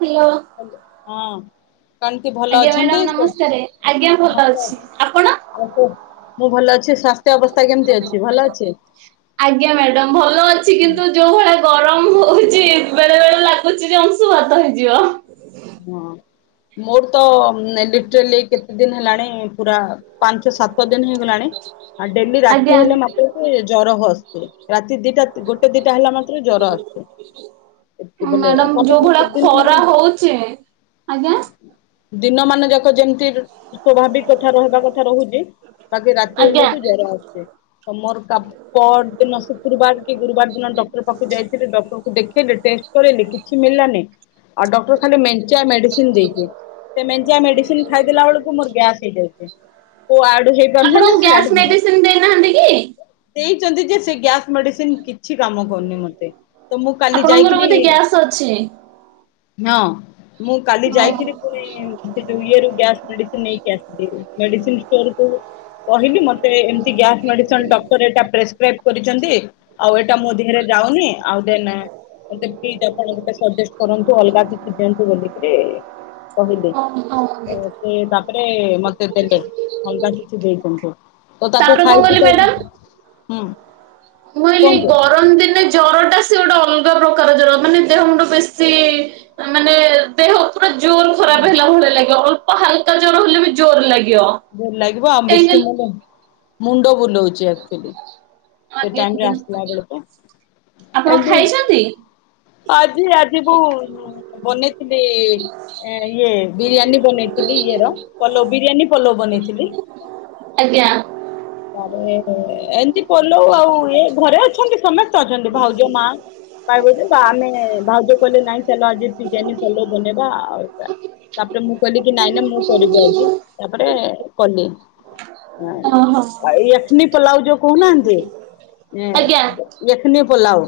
Hello ହଁ କେମିତି ଭଲ ଆଜ୍ଞା ଅଛନ୍ତି? ମ୍ୟାଡାମ ନମସ୍କାର ଆଜ୍ଞା ଭଲ ନମସ୍କାର ଅଛି ଆପଣ ଆଉ କୁହ ମୁଁ ଭଲ ଅଛି। ସ୍ୱାସ୍ଥ୍ୟ ଅବସ୍ଥା କେମିତି ଅଛି ଭଲ ଅଛି? ଆଜ୍ଞା ମ୍ୟାଡାମ ଭଲ ଅଛି କିନ୍ତୁ ଯୋଉ ଭଳିଆ ଗରମ କ ହଉଛି ବେଳେ ବେଳେ ଲାଗୁଛି ଯେ ଅଂଶୁ ଭାତ ହେଇଯିବ ହଁ ମର ତ ଲ ଡେଲି କେତେ ଦିନ ହେଲାଣି ପୁରା ପାଞ୍ଚ ସାତ ଦିନ ହେଇଗଲାଣି ଆଉ ଡେଲି ଆଜ୍ଞା ରାତି ହେଲେ ମତେ ଜର ହସ୍ ରା ଦିଟା ଗୋଟେ ଦିଟା ହେଲା ମାତ୍ର ଜର ଆସୁଛି ବୋ ମ୍ୟାଡାମ ତା ଯୋଉ ଭଳିଆ ଖରା ହଉଛି ଆଜ୍ଞା ଦିନ ମାନ ଯାକ ଯେମିତି ସ୍ଵଭାବିକ କଥା ରହିବା କଥା ରହୁଛି। ବାକି ରାତି ହେଲେ ଆଜ୍ଞା କ ଜରା ଆସୁଛିେ ତ ମୋର କା ପର ଦିନ ଶୁକ୍ରବାର କି ଗୁରୁବାର ଦିନ ଡକ୍ଟର ପାଖକୁ ଯାଇଥିଲେ ଡକ୍ଟରକୁ ଦେଖି ଟ କରଲେ କିଛି ମିଳିଲାନି ଆଉ ଡକ୍ଟର ଖାଲି ମଡିସି ମେଡିସି ଖାଇଦେଲା ବେଳକୁ ମୋର ଗ୍ୟାସ୍ ଠିକ ଅ ଓ ଆ ଆପଣଙ୍କୁ ଗ୍ୟାସ୍ ମେଡିସିନ ଦେଇନାହାନ୍ତି କି? ଛନ୍ତି ଯେ ସେ୍ଞ ମେସିନ୍ କିଛି କାମ ବ ଆପଣଙ୍କର ବୋଧେ ଗ୍ୟାସ୍ ଅଛି। ହଁ ମୁଁ କାଳି ଓ ଯାଇକିରି ପୁଣି ସେଠୁ ୟେ ରୁ ଗ୍ୟାସ୍ ମେଡିସିନ ନେଇକି ଆସିଳି ମେଡିସିନ ଷ୍ଟୋର କୁ କହିଲି ମତେ ଏମତି ଗ୍ୟାସ୍ ମେଡିସିନ ଡକ୍ଟର ଏଟା ପ୍ରେସକ୍ରାଇବ କରିଛନ୍ତି। ଆଉ ଏଇଟା ମୋ ଦେହରେ ଯାଉନି ଆଉ ଦେନ ପ୍ଲିଜ଼ ଆପଣ ସଜେଷ୍ଟ କରନ୍ତୁ ଅଲଗା କିଛି ବଲିକରି କହିଳି ତ ଓ ସେ ତାପରେ ମତେ ଦେଲେ ହଲଗା କିଛି ଦେଇଦଛନ୍ତି ତ ତାକୁ ତାପରେ କଣ ଖାଇକି କହିଲେ ହଁ ମ୍ୟାଡାମ? ମୁଁ କହିଲି ଗରମ ଦିନେ ଜର ଟା ସେ ଗୋଟେ ଅଲଗା ପ୍ରକାର ପ୍ରକାରର ମାନେ ଦେହ ମୁଣ୍ଡ ବେଶୀ ମାନେ ଦେହ ପୁରା ଜୋର ହୁଁ ଖରାପ ହେଲା ଭଳିଆ ଲାଗେ ହଲକା ଜୋର ହେଲେ ବି ଜୋର ଲାଗେ ଜର ଲାଗିବ [inaudible] ମୁଣ୍ଡ ବୁଲଉଛି ଆକଚଲି ସେ ଆଜ୍ଞା ଟାଇମରେ ଆଜ୍ଞା ଆସିଲା ବେଳକୁ ଆପଣ ଏମତି ଖାଇଛନ୍ତି? ଆଜି ଆଜି ମୁଁ ବନେଇଥିଲି ଇଏ ବିରିୟାନୀ ବନେଇଥିଲି ଇଏରଲ ପଲ ବିରିୟାନୀ ପଳ ବନେଇଥିଲି। ଆଜ୍ଞା ତାପରେ ଏମିତି ପଲଉ ଆଉ ଇ ଘରେ ଅଛନ୍ତି ସମସ୍ତେ ଅଛନ୍ତି ଭାଉଜ ମା ପାଇବ ଯେ ଆମେ ଭାଉଜ କହିଲେ ନାଇଁ ଚାଲ ଆଜି ବିରିୟାନୀ ପଲଉ ବନେଇବା ଆଉା ତାପରେ ମୁଁ କହିଲି କି ନାଇଁ ନାଇଁ ମୁଁ କରିବି ଆଜି ତାପରେ କଲେ ଓହ ଆ ଏନି [inaudible] ପଲାଉ ଯୋଉ କହୁନାହାନ୍ତି। ଆଜ୍ଞା ଏଁ ଏଖନ [inaudible] ପୋଲା ଓ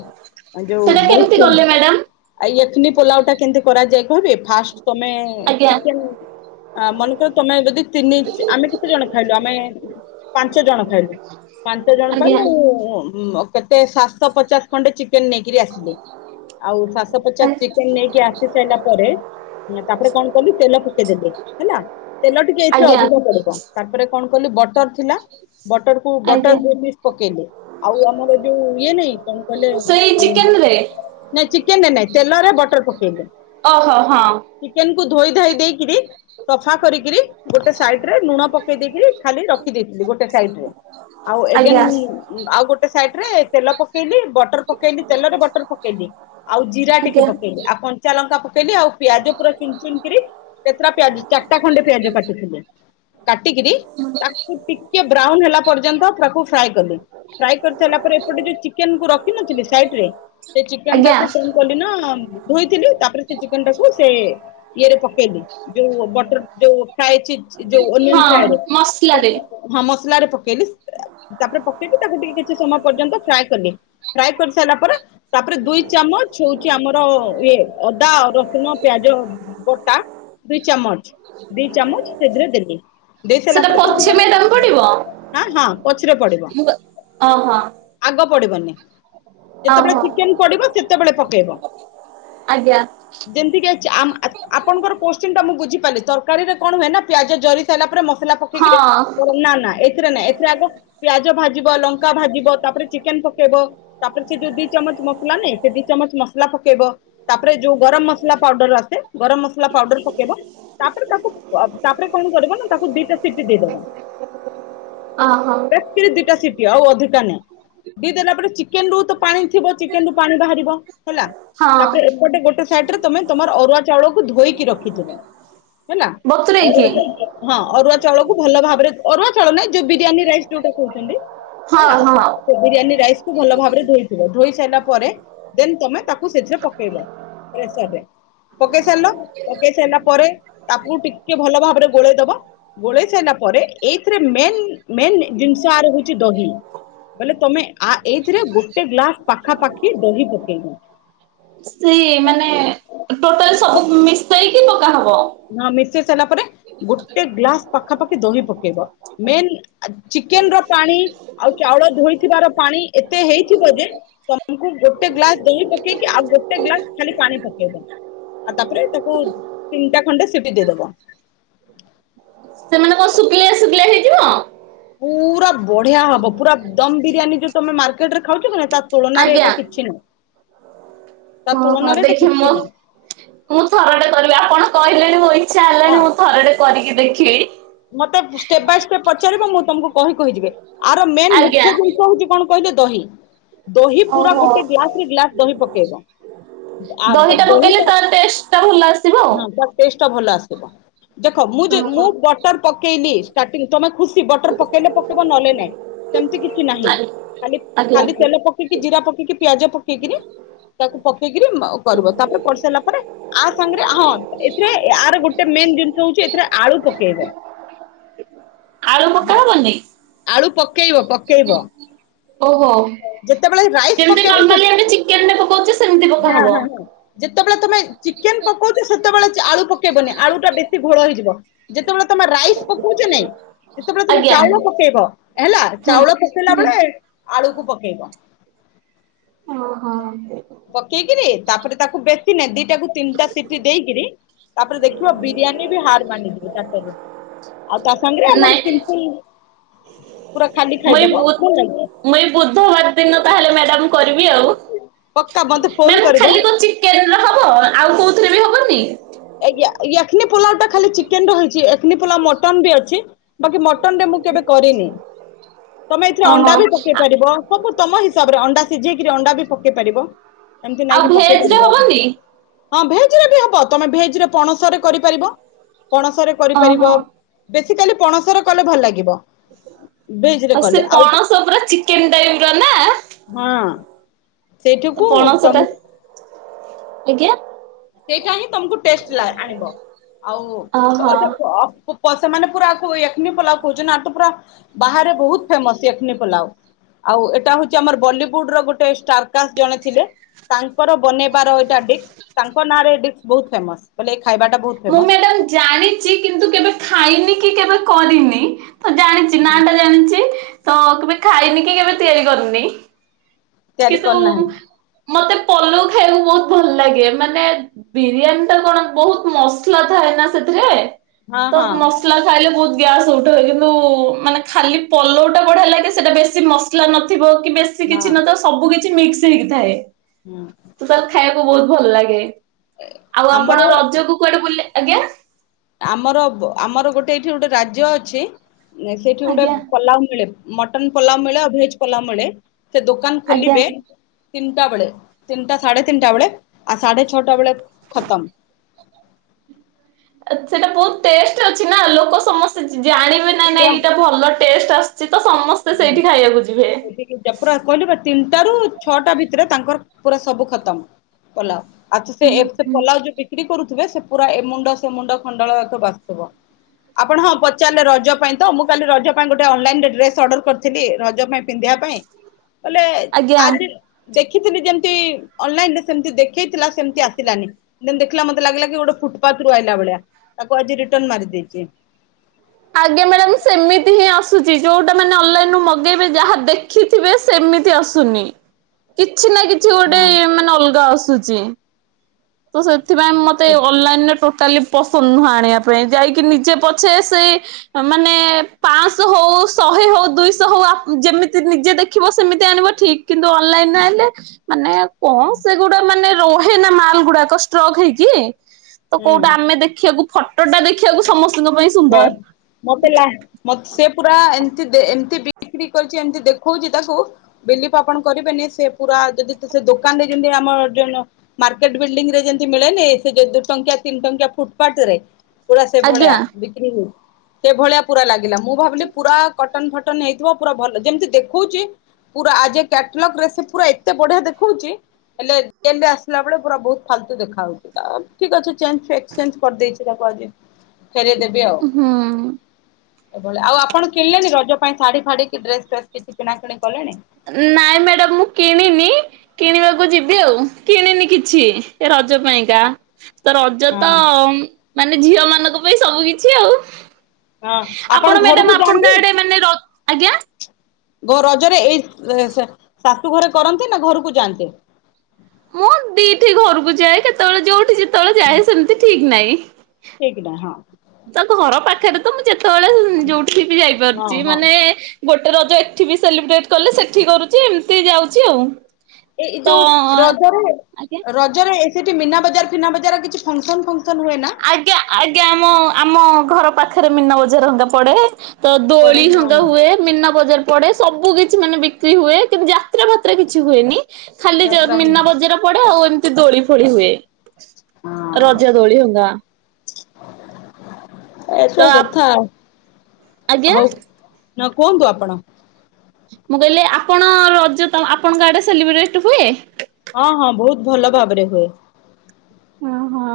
ଯଉ ସେଟା ବହୁତ କେମିତି କଲେ ମ୍ୟାଡାମ? ଆ [inaudible] ଚିକେନ ପୋଲାଉ ଟା କେମିତି କରାଯା ଫାଷ୍ଟ ତମେ ଆଜ୍ଞା ଚିକେନ ହଁ ମଟୋନ ତମେ ଯଦି ତିନି ଆମେ କେତେ ଜଣ ଖାଇଲୁ ଆମେ ପାଞ୍ଚ ଜଣ ଖାଇଲୁ ପାଞ୍ଚ ଜଣ ପାଇ ଆଜ୍ଞା ମୁଁ- କେତେ ସାତଶହ ପଚାଶ ଖଣ୍ଡେ ଚିକେନ ଚିକେନ ନେଇକରି ଆସିଲି ଆଉ ସାତ ଶହ ପଚାଶ ଚିକେନ ନେଇକି ଆସି ସାରିଲା ପରେ ତାପରେ କଣ କଲି ତେଲ ପକେଇଦଲି ହେଲା ତେଲ ଟିକେ ଏଇଥିରେ ଆଜ୍ଞା ଅଧିକ ବଡିବ ତାପରେ କଣ କହଲି ବଟର ବଟର କୁ ବଟର ଆଜ୍ଞା ଦୁଇ ପିସ ପକେଇଲେ ଆଉ ଆମର ଯୋଉ ଇଏ ନାଇଁ କଣ କହିଲେ ସେଇ ଚିକେନ ରେ ନାଇଁ ଚିକେନ ଚିକେନ ରେ ନାଇଁ ତେଲରେ ବଟର ପକେଇଲେ ଓହୋ ହଁ ଚିକେନ କୁ ଧୋଇ ଧୋଇ ଦେଇକିରି ସଫା କରିକିରି ଗୋଟେ ସାଇଟ ରେ ଲୁଣ ପକେଇ ଦେଇେଇକି ଖାଲି ରଖି ଦେଇେଇଥିଲି ଗୋଟେ ସାଇଟରେ ଆଉ ଆଜ୍ଞା ଏଗେନ ଆଉ ଗୋଟେ ସା ସାଇଟ ରେ ତେଲ ପକେଇଲି। ବଟର ପକେଇଲି ତେଲରେ ବଟର ପକେଇଲି ଆଉ ଜିରା ଟିକେ ଆଜ୍ଞା ପକେଇଲି ଆଉ କଞ୍ଚା ଲଙ୍କା ପକେଇଲି ଆଉ ପିଆଜ ପୁରା ଚୁନ୍ ଚୁନ୍ କିରି କେତେଟା ପିଆଜ ଚାରିଟା ଖଣ୍ଡେ ପିଆଜ କାଟିଥିଲି କାଟିକିରି ତାକୁ ଟିକେ ହେଲା ପର୍ଯ୍ୟନ୍ତ ତାକୁ ଫ୍ରାଏ କଲି ଫ୍ରାଏ କରି ସାରିଲା ପରେ ଏପଟେ ଯୋଉ ଚିକେନ କୁ ରଖି ନଥିଲି ସାଇଟରେ ସେ ଚିକେନ ଆଜ୍ଞା ଟାକୁ କଣ କଲି ନା ଧୋଇଥିଲି ତାପରେ ସେ ଚିକେନ ଟାକୁ ସେଏ ଇଏରେ ପକେଇଲି ଯୋଉ ବଟର ଯୋଉ ଖାାଇଛି ଯ -ଯଉଁ ଓନିଅନ୍ ହଁ ଫ୍ରାଏ ରେ ମସଲାରେ ମସଲାରେ ପକ ପକେଇଲି ତାପରେ ପକେଇବି ତାକୁ ଟିକେ କିଛି ସମୟ ପର୍ଯ୍ୟନ୍ତ ଫ୍ରାଏ କଲି ଫ୍ରାଏ କରିସାରିଲା ପରେ ତାପରେ ଦୁଇ ଚାମଚ ହଉଛି ଆମର ଇଏ ଅଦା ରସୁଣ ପିଆଜ ବଟା ଦୁଇ ଚାମଚ ଦି ଚାମଚ ସେଥିରେ ଦେଲି ଦେଇସାଇଲା ସେଟା ପରେ ପଛେ ମ୍ୟାଡାମ [unintelligible] ପଡିବ ହ ହଁ ପଛରେ ପଡିବ ମୁଁ କ ଓହୋ ଆଗ ପଡିବନି ଯେତେବେଳେ ଓହୋ ଚିକେନ ପଡିବ ସେତେବେଳେ ପକେଇବ ଆଜ୍ଞା ଯେମିତିକି ଆ-ଆପଣଙ୍କର କୋ [unintelligible] [unintelligible] ମୁଁ ବୁଝିପାରିଲି ତରକାରୀରେ କଣ ହୁଏ ନା ପିଆଜ ଜରି ସାଇଲା ପରେ ମସ୍ ମସଲା ପକେଇକିରି ହଁ ନା ନା ଏଥିରେ ନାଁ ଏଥିରେ ଆଗ ପିଆଜ ଭାଜ ଜିବ ଲଙ୍କା ଭାଜିବ ତାପରେ ଚିକେନ ପକେଇବ ତାପରେ ସେ ଯୋଉ ଦି ଚାମଚ ମସ୍ ଥିଲା ନାଇ ସେ ଦି ଚାମଚ ମସଲା ପକେଇବ ତାପରେ ଯୋଉ ଗରମ ମସଲା ପାଉଡର ଆସେ ଗରମ ମସଲା ପାଉଡର ପକେଇବ ତାପରେ ତାକୁ ତାପରେ କଣ କର ନା ତାକୁ ଦିଟା ସିଟି ଦେଇଦବ। ଓହୋ [unintelligible] ଦିଟା ସି ଆଉ ଅଧିକା ନାଇଁ ଦି ଦେଲା ପରେ ଚିକେନ ରୁ ତ ପାଣି ଥିବ ଚିକେନ ରୁ ପାଣି ବାହାରିବ ହେଲା ହଁ ତାପରେ ଏପଟେ ଗୋଟେ ସାଇଡ ରେ ତମେ ତମର ଅରୁଆ ଚାଉଳକୁ ଧୋଇକି ରଖିଥିବ ହେଲା ଅରୁଆ ବତୁରେଇକି ଚାଉ ହଁ ଅରୁଆ ଚାଉଳକୁ ଭଲ ଭାବରେ ଅରୁଆ ଚାଉଳ ନାହିଁ ଯୋଉ ବିରିୟାନୀ ରାଇସ୍ ଯୋଉଟା କହୁଛନ୍ତି ହଁ ହେଲା ହଁ ସେ ବିରିୟାନୀ ରାଇସ୍ କୁ ଭଲ ଭାବରେ ଧୋଇଥିଵ ଧୋଇ ସାରିଲା ପରେ ଦେନ୍ ତମେ ତାକୁ ସେଥିରେ ପକେଇବ ପ୍ରେସରରେ ପକେଇ ସାରିଲ ପକେଇ ସାରିଲା ପରେ ତାକୁ ଟିକେ ଭଲ ଭାବରେ ଗୋଳେଇ ଦବ ଗୋଳେଇ ସେ ହେଲା ପରେ ଏଇଥିରେ ମେନ୍ ମେନ୍ ଜିନିଷ ଆର ହଉଛି ଦହି ବୋଇଲେ ତମେ ଆ ଏଇଥିରେ ଗୋଟେ ଗ୍ଲାସ ପାଖାପାଖି ଦହି ପକେଇବ ସେଇ ସେଇକି [unintelligible] ହବ ସିଲା ପରେ ଗୋଟେ ଗ୍ଲାସ ପାଖାପାଖି ଦହି ପକେଇବ ମେନ ଚିକେନ ର ପାଣି ଆଉ ଚାଉଳ ଧୋଇଥିବାର ପାଣି ଏତେ ହେଇଥିବ ଯେ ତମକୁ ଗୋଟେ ଗ୍ଲାସ ଦହି ପକେଇକି ଆଉ ଗୋଟେ ଗ୍ଲାସ ଖାଲି ପାଣି ପକେଇବ ଆଉ ତାପରେ ତାକୁ ତିନିଟା ଖଣ୍ଡେ ସିଠି ଦେଇଦବ ସେମାନେ କଣ ଶୁଖିଲଆ ଶୁଖିଲଆ ହେଇଯିବ ପୁରା ବଢ଼ିଆ ହବ ପୁରା ଦମ ବିରିୟାନୀ ଯୋଉ ତମେ ମାର୍କେଟ ରେ ଖାଉଛ କି ନା ତା ତୁଳନାରେ ଆଜ୍ଞା ଏଟା କିଛି ନୁହଁ ତା ଓହୋ ତୁଳନାରେ ଏଟା ଦେଖି କିଛି ମୋ ନାହିଁ ମୁଁ ଥରଟେ କରିବି ଆପଣ କହିଲେଣି ମୋ ଇଚ୍ଛା ହେଲେଣି ହଁ। ମୁଁ ଥରଟେ କରିକି ଦେଖିଲି ମତେ ଷ୍ଟେପ ବାଇ ଷ୍ଟେପ୍ ପଚାରିବ ମୁଁ ତମକୁ କହି କହି ଯିବେ ଆର ମେନ୍ ଆଜ୍ଞା ମୁଖ୍ୟ ଜିନିଷ ହଉଛି କଣ କହିଲେ ଦହି ଦହି ପୁରା ଓହୋ ଗୋଟେ ଗ୍ଲାସରେ ଗ୍ଲାସ ଦହି ପକେଇବ ଆ ଦହିଟା ଦହି ପକେଇଲେ ତାର ଟେଷ୍ଟ ଟା ଭଲ ଆସିବ ଆଉ ତା ଟେଷ୍ଟ ଭଲ ଆସିବ ଦେଖ ମୁଁ ଯେ ଓହୋ ମୁଁ ବଟର ପକେଇଲି ଷ୍ଟାଷ୍ଟିଙ୍ଗ ତମେ ଖୁସି ବଟର ପକେଇଲେ ପକେଇବ ନହଲେ ନାହିଁ ସେମିତି କିଛି ନାହିଁ ଖାଲି ଆଜ୍ଞା। ଖାଲି ତେଲ ପକେଇକି ଜିରା ପକେଇକି ପିଆଜ ପେକେଇକି ପକେଇକରି ତାକୁ ପକେଇକିରି କରିବ ତାପରେ କରିସାରିଲା ପରେ ଆ ସାଙ୍ଗରେ ହଁ ଏଥିରେ ଆର ଗୋଟେ ମେନ୍ ଜିନିଷ ହଉଛି ଏଥିରେ ଆଳୁ ପକେଇବ ଆଳୁ ପକା ହବନି? ଆଳୁ ପକେଇବ ପକେଇବ ଓହୋ ଯେତେବେଳେ ରାଇସ୍ ଯେମନ୍ତି ପକେଇବ ସେ ନର୍ମାଲି ଚିକେନ ପକଉଛେ ସେମତି ହଁ ପକାହବ ହଁ ହଁ ଯେତେବେଳେ ତମେ ଚିକେନ ପକଉଛ ସେତେବେଳେ ଆଳୁ ପକେଇବନି ଆଳୁ ଟା ବେଶୀ ଘୋଳ ହେଇଯିବ ଯେତେବେଳେ ତମେ ରାଇସ ପକଉଛ ନାଇଁ ଯେତେବେଳେ ତମେ ଆଜ୍ଞା ଚାଉଳ ପକେଇବ ହେଲା ହୁଁ ଚାଉଳ ପକେଇଲା ହୁଁ ବେଳେ ଆଳୁ କୁ ପକେଇବ ଓହୋ ପକେଇକିରି ତାପରେ ତାକୁ ବେଶୀ ନା ଦିଟା କ ତିନିଟା ଦେଇକିରି ତାପରେ ଦେଖିବ ବିରିୟାନୀ ବି ହାର୍ଡ଼ ମାନିଯିବ ତାଟରେ ଆଉ ତା ସାଙ୍ଗରେେ ଆମର ସିମ୍ପଲ ପୁରା ଖାଲି ମୁଇଁ ଏଇ ଖାଇଦବ ବୁ ଭଲ ଲାଗିବ ମୁଇଁ ବୁଧବାର ଦିନ ତାହେଲେ ମ୍ୟାଡ଼ାମ କରିବି ଆଉ ପକ୍କା ମତେ ଫୋନ ମ୍ୟାମ ଖାଲି କରିବ କ ଚିକେନ ହବ ଆଉ କୋଉ [unintelligible] ହବନି। ଆଜ୍ଞା ଆଜ୍ଞା ଏକ୍ନି ପୋଲାଓ ଟା ଖାଲି ଚିକେନ ରହିଛି ଏକ୍ନି ପୋଲାଓ ମଟନ ବି ଅଛି ବାକି ମଟନ ରେ ମୁଁ କେବେ କରିନି ତମେ ଏଥିରେ ଓହୋ। ଅଣ୍ଡା ବି ପକେଇ ପାରିବ ତମ ହିସାବରେ ଅଣ୍ଡା ସିଝେଇକିରି ଅଣ୍ଡା ବି ପକେଇ ପାରିବ। ଏମିତି ନାଇଁ ଆଉ କି ପକେଇ ଭେଜ ରେ ପାରିବ ହବନି? ହଁ ଭେଜରେ ବି ହବ। ତମେ ଭେଜ ପଣସରେ କରିପାରିବ ପଣସରେ ଓହୋ। କରିପାରିବ [unintelligible] ପଣସର କଲେ ଭଲ ଲାଗିବ। ଭେଜ ରେ ଆଉ ସେ କଲେ ପଣସ ପୂରା ଚିକେନ ଟାଇପ ର ନା ହଁ ତ ସେଇଠିକୁ ପଣସ ଟା ତମକୁ ଆଜ୍ଞା ସେଇଟା ହିଁ ତମକୁ ଟେଷ୍ଟ ଲା ଆଣିବ ଆଉ ଓହୋ। [unintelligible] ପ ସେମାନେେ ପୁରା କୁ ଏକ୍ନି ପୋଲାଉ କହୁଛ ନାଠୁ ପୁରା ବାହାରେ ବହୁତ ଫେମସ ଏକ୍ନି ପୋଲାଓ ଆଉ ଏଇଟା ହଉଛି ଆମର ବଲିଉଡ ର ଗୋଟେ ଷ୍ଟାରକାଷ୍ଟ ଜଣେ ଥିଲେ ତାଙ୍କର ବନେଇବାର ଏଇଟା ଡିକ ବହୁତ ଫେମସ ଖାଇବାଟା ବହୁତ ମୁଁ ଫେମସ। ମ୍ୟାଡ଼ାମ ଜାଣିଚି କିନ୍ତୁ କେବେ ଖାଇନି କି କେବେ କରିନି। ତ ଜାଣିଚି ନା ଟା ଜାଣିଚି। ତ କେବେ ଖାଇନି କି କେବେ ତିଆରି କରିନି। ତିଆରି କିନ୍ତୁ କରିନାହିଁ ମତେ ପଲଉ ଖାଇବାକୁ ବହୁତ ଭଲ ଲାଗେ ମାନେ ବିରିୟାନୀ ଟା କଣ ବହୁତ ମସଲା ଥାଏ ନା ସେଥିରେ ହଁ ତ ହଁ ମସଲା ଖାଇଲେ ବ ଗ୍ୟାସ ଉଠାଏ କିନ୍ତୁ ମାନେ ଖାଲି ପଲଉଟା ବଢିଆ ଲାଗେ ସେଟା ବେଶୀ ମସଲା ନଥିବ କି ବେଶୀ ହଁ କିଛି ନ କିଛି ମିକ୍ସ ହେଇକି ଥାଏ। ହୁଁ ତୁ ତାକୁ ଖାଇବାକୁ ବହୁ ଭଲ ଲାଗେ। ଆଉ ଆପଣ ଆମର ରଜ କୁ କୁଆଡେ ବୁଲି ଆଜ୍ଞା ଆମର ଆମର ଗୋଟେ ଏଇଠି ଗୋଟେ ରାଜ୍ୟ ଅଛି। ନା ସେଇଠି ଗୋଟେ ଆଜ୍ଞା। ପଲାଉ ମିଳେ ମଟନ୍ ପୋଲାବ ମିଳେ ଆଉ ଭେଜ ପୋଲାବ ମିଳେ ସେ ଦୋକାନ ଆଜ୍ଞା। ଖୋଲିବେ ତିନିଟା ବେଳେ ତିନିଟା ସାଢ଼େ ତିନିଟା ବେଳେ ଆଉ ସାଢେ ଛଅଟା ବେଳେ ଖତମ ସେଇଟା ବହୁତ ଟେଷ୍ଟ ଅଛି ନା ଲୋକ ସମସ୍ତେ ଜାଣିବେ ନାାଇ ନା ଏଇଟା ଭଲ ଟେଷ୍ଟ ଆସିଛି। ହୁଁ ସେତି ଜପୁର କଲି ବର୍ତି ଟ ରୁ ଛଅଟା ଭିତରେ ତାଙ୍କର ପୁରା ସବୁ ଖତମ ପଲା ଆଚଛ ସେ ହୁଁ ଏ ହୁଁ ପଲାଉଉ ବିକ୍ରି କରୁଛି। ସେ ପୁରା ଏ ମୁଣ୍ଡ ମୁଣ୍ଡ ଖଣ୍ଡଳ ବାସୁଥିବ ଆପଣ ହଁ ପଚାରିଲେ ରଜ ପାଇଁ ତ ମୁଁ କାଲି ରଜ ପାଇଁ ଗୋଟେ ଅନଲାଇନ ଡ୍ରେ ଅର୍ର କରିଥିଲି ରଜ ପାଇଁ ପିନ୍ଧିବା ପାଇଁ ବଲେ ଆଜ୍ଞା। ଆଜି ଦେଖିଥିଲି ଯେମତି ଅନଲାଇନରେ ସେ ଦେଖେଇଥିଲା ସେମତି ଆସିଲାନି ଦେଖିଲା ମତେ ଲାଗିଲା କି ଗୋଟେ ଫୁଟପାଥ ରୁ ଆିଲା ଭଳିଆ ତାକୁ ଆଜି ରିଟର୍ ମାରି ଦେଇଛି। ଆଜ୍ଞା ମ୍ୟାଡାମ ସେମିତି ହିଁ ଆସୁଛି ଯୋଉଟା ମାନେ ଅନଲାଇନୁ ମଗେଇବେ ଯାହା ଦେଖିଥିବେ ସେମିତି ଆସୁନି କି? କିଛି ନା କିଛି ଗୋଟେ ହଁ ମାନେ ଅଲଗା ଆସୁଛି। ତସ ଏ ସେଥିପାଇଁ ମୋତେ ଅନନ୍ଲାଇନେ ଟୋ କାଲି ପସନ୍ଦ ନୁହଁ ଆଣିବା ପାଇଁ ଯାଇକି ନିଜେ ପଛେ ସେ ମାନେ ପାଞ୍ଚଶହ ହଉ ଶହେ ହଉ ଦୁଇଶହ ହଉ ଯେମିତି ନିଜେ ଦେଖିବ ସେମିତି ଆଣିବ ଠିକ କିନ୍ତୁ ଅନଲାଇନ ଆଣିଲେ ମାନେ କଣ ସେଗୁଡା ମାନେ ରହେ ନା ମାଲ ଗୁଡାକ ଷ୍ଟ୍ରକ୍ ହେଇକି ତ କୋଉଟା ହୁଁ। ଆମେ ଦେଖିବାକୁ ଫଟ ଟଟା ଦେଖିବାକୁ ସମସ୍ତଙ୍କ ପାଇଁ ସୁନ୍ଦର ମତେଲା ମତ ପୁରା ଏମି ଦେ ଏମିତି ବି ବିକ୍ରି କରିଛି ଏମିତି ଦେଖଉଛି ତାକୁ ବିଲିପ ଆପଣ କରିବେନି ସେ ପୁରା ଯଦି ସେ ଦୋକାନରେ ଯେମିତି ଆମ ମାର୍କେଟ ବିଲ୍ଡିଙ୍ଗ ରେ ଯେମିତି ମିଳେନି ସେ ଦୁଇ ଟଙ୍କିଆ ତିନି ଟଙ୍କିଆ ଫୁଟପାଥ ରେ ପୁରା ସେ ଭଳିଆ ଆଜ୍ଞା ବିକ୍ରି ହି ସେଭଳିଆ ପୁରା ଲାଗିଲା ମୁଁ ଭାବିଲି ପୁରା କଟନ ଫଟନ ହେଇଥିବ ପୁରା ଭଲ ଯେମିତି ଦେଖଉଛି ପୁରା ଆଜି କ୍ୟାଟଲଗ ରେ ସେ ପୁରା ଏତେ ବଢିଆ ଦେଖଉଛି ହେଲେ ଆସିଲା ବେଳେ ପୁରା ବହୁତ ଫାଲତୁ ଦେଖା ହଉଛି ଠିକ ଅଛିଞକ୍ସେଞ୍ଜ କରିଦେଇଛି ତାକୁ ଆଜି ଖରେ ଦେବେଓ ହୁଁ। ଏଭଳି ଆଉପଣ କିଣିଲେି ରଜ ପାଇଁ ଶଢୀ ଫାଡି କି ଡ୍ରେସ ଫ୍ରେସ କିଣା କିିଣି କଲେଣି ନାଇଁ ମ୍ୟାଡାାମ ମୁଁ କିଣିନି କିଣିବାକୁ ଯିବି ଆଉ କିଣିନି କିଛି ରଜ ପାଇଁକା ତ ରଜ ତ ହଁ ମାନେ ଝିଅ ମାନଙ୍କ ପାଇଁ ସବୁ କିଛି ଆଉ ହଁ ଆପଣ ଘରକୁ ମ୍ୟାଡାମ ଯାଆନ୍ତି? ଆପଣଙ୍କା ଆଡେ ମାନେ ର ଆଜ୍ଞା। ଓ ରଜରେ ଏଇ ସେ ସା ଶାଶୁ ଘରେ କରନ୍ତି ନା ଘରକୁ ଯାଆନ୍ତି? ମୁଁ ଦିଠି ଘରକୁ ଯାଏ କେତେବେଳେ ଯୋଉଠି ଯେ ହ ନାଇଁ। ତା ଘର ପାଖରେ ତ ମୁଁ ଯେତେବେଳେ ଯୋଉଠିକି ବି ହଁ ଯାଇପାରୁଛି ହଁ ମାନେ ଗୋଟେ ରଜ ଏଠି ବି ସେଲିବ୍ରେଟ କଲେ ସେଠି କରୁଛି ଏମିତି ଯାଉଛି ଆଉ। ଏଇ ତ ଯୋଉ ରଜରେ ଆଜ୍ଞା ରଜରେ ସେଠି ମୀନା ବଜାର ଫିନା ବଜାର କିଛି ଫଙ୍କସନ ଫ ଆଜ୍ଞା ଆଜ୍ଞା ମୁଁ ଆମ ଘର ପାଖରେ ମୀନା ବଜାର ହେଙ୍କା ପଡେ। ତ ପଡେ ଦୋଳି ହଙ୍ଗା ହଁ ହୁଏ ମୀନା ବଜାର ପଡେ। ସବୁ କିଛି ମାନେ ବିକ୍ରି ହୁଏ କିନ୍ତୁ ଯାତ୍ରା ଫାତ୍ରା କିଛି ହୁଏନି। ଖାଲି ଯ ଯାତ୍ରା ହୁଏ ମୀନା ବଜାର ପଡେ ଆଉ ଏମତି ଦୋଳି ଫୋଳି ହୁଏ। ହଁ ରଜ ଦୋଳି ହଉଛି। ତ ଏସେ ଆପ କଥା ଆଉ। ଆଜ୍ଞା। ନ କୁହନ୍ତୁ ଆପଣ? ମୁଁ କହିଲି ଆପଣ ରଜ ତ ଆପଣଙ୍କ ଆଡେ ସେଲିବ୍ରେଟ ହୁଏ। ହଁ ହଁ ବହୁତ ଭଲ ଭାବରେ ହୁଏ। ଓ ହୋ।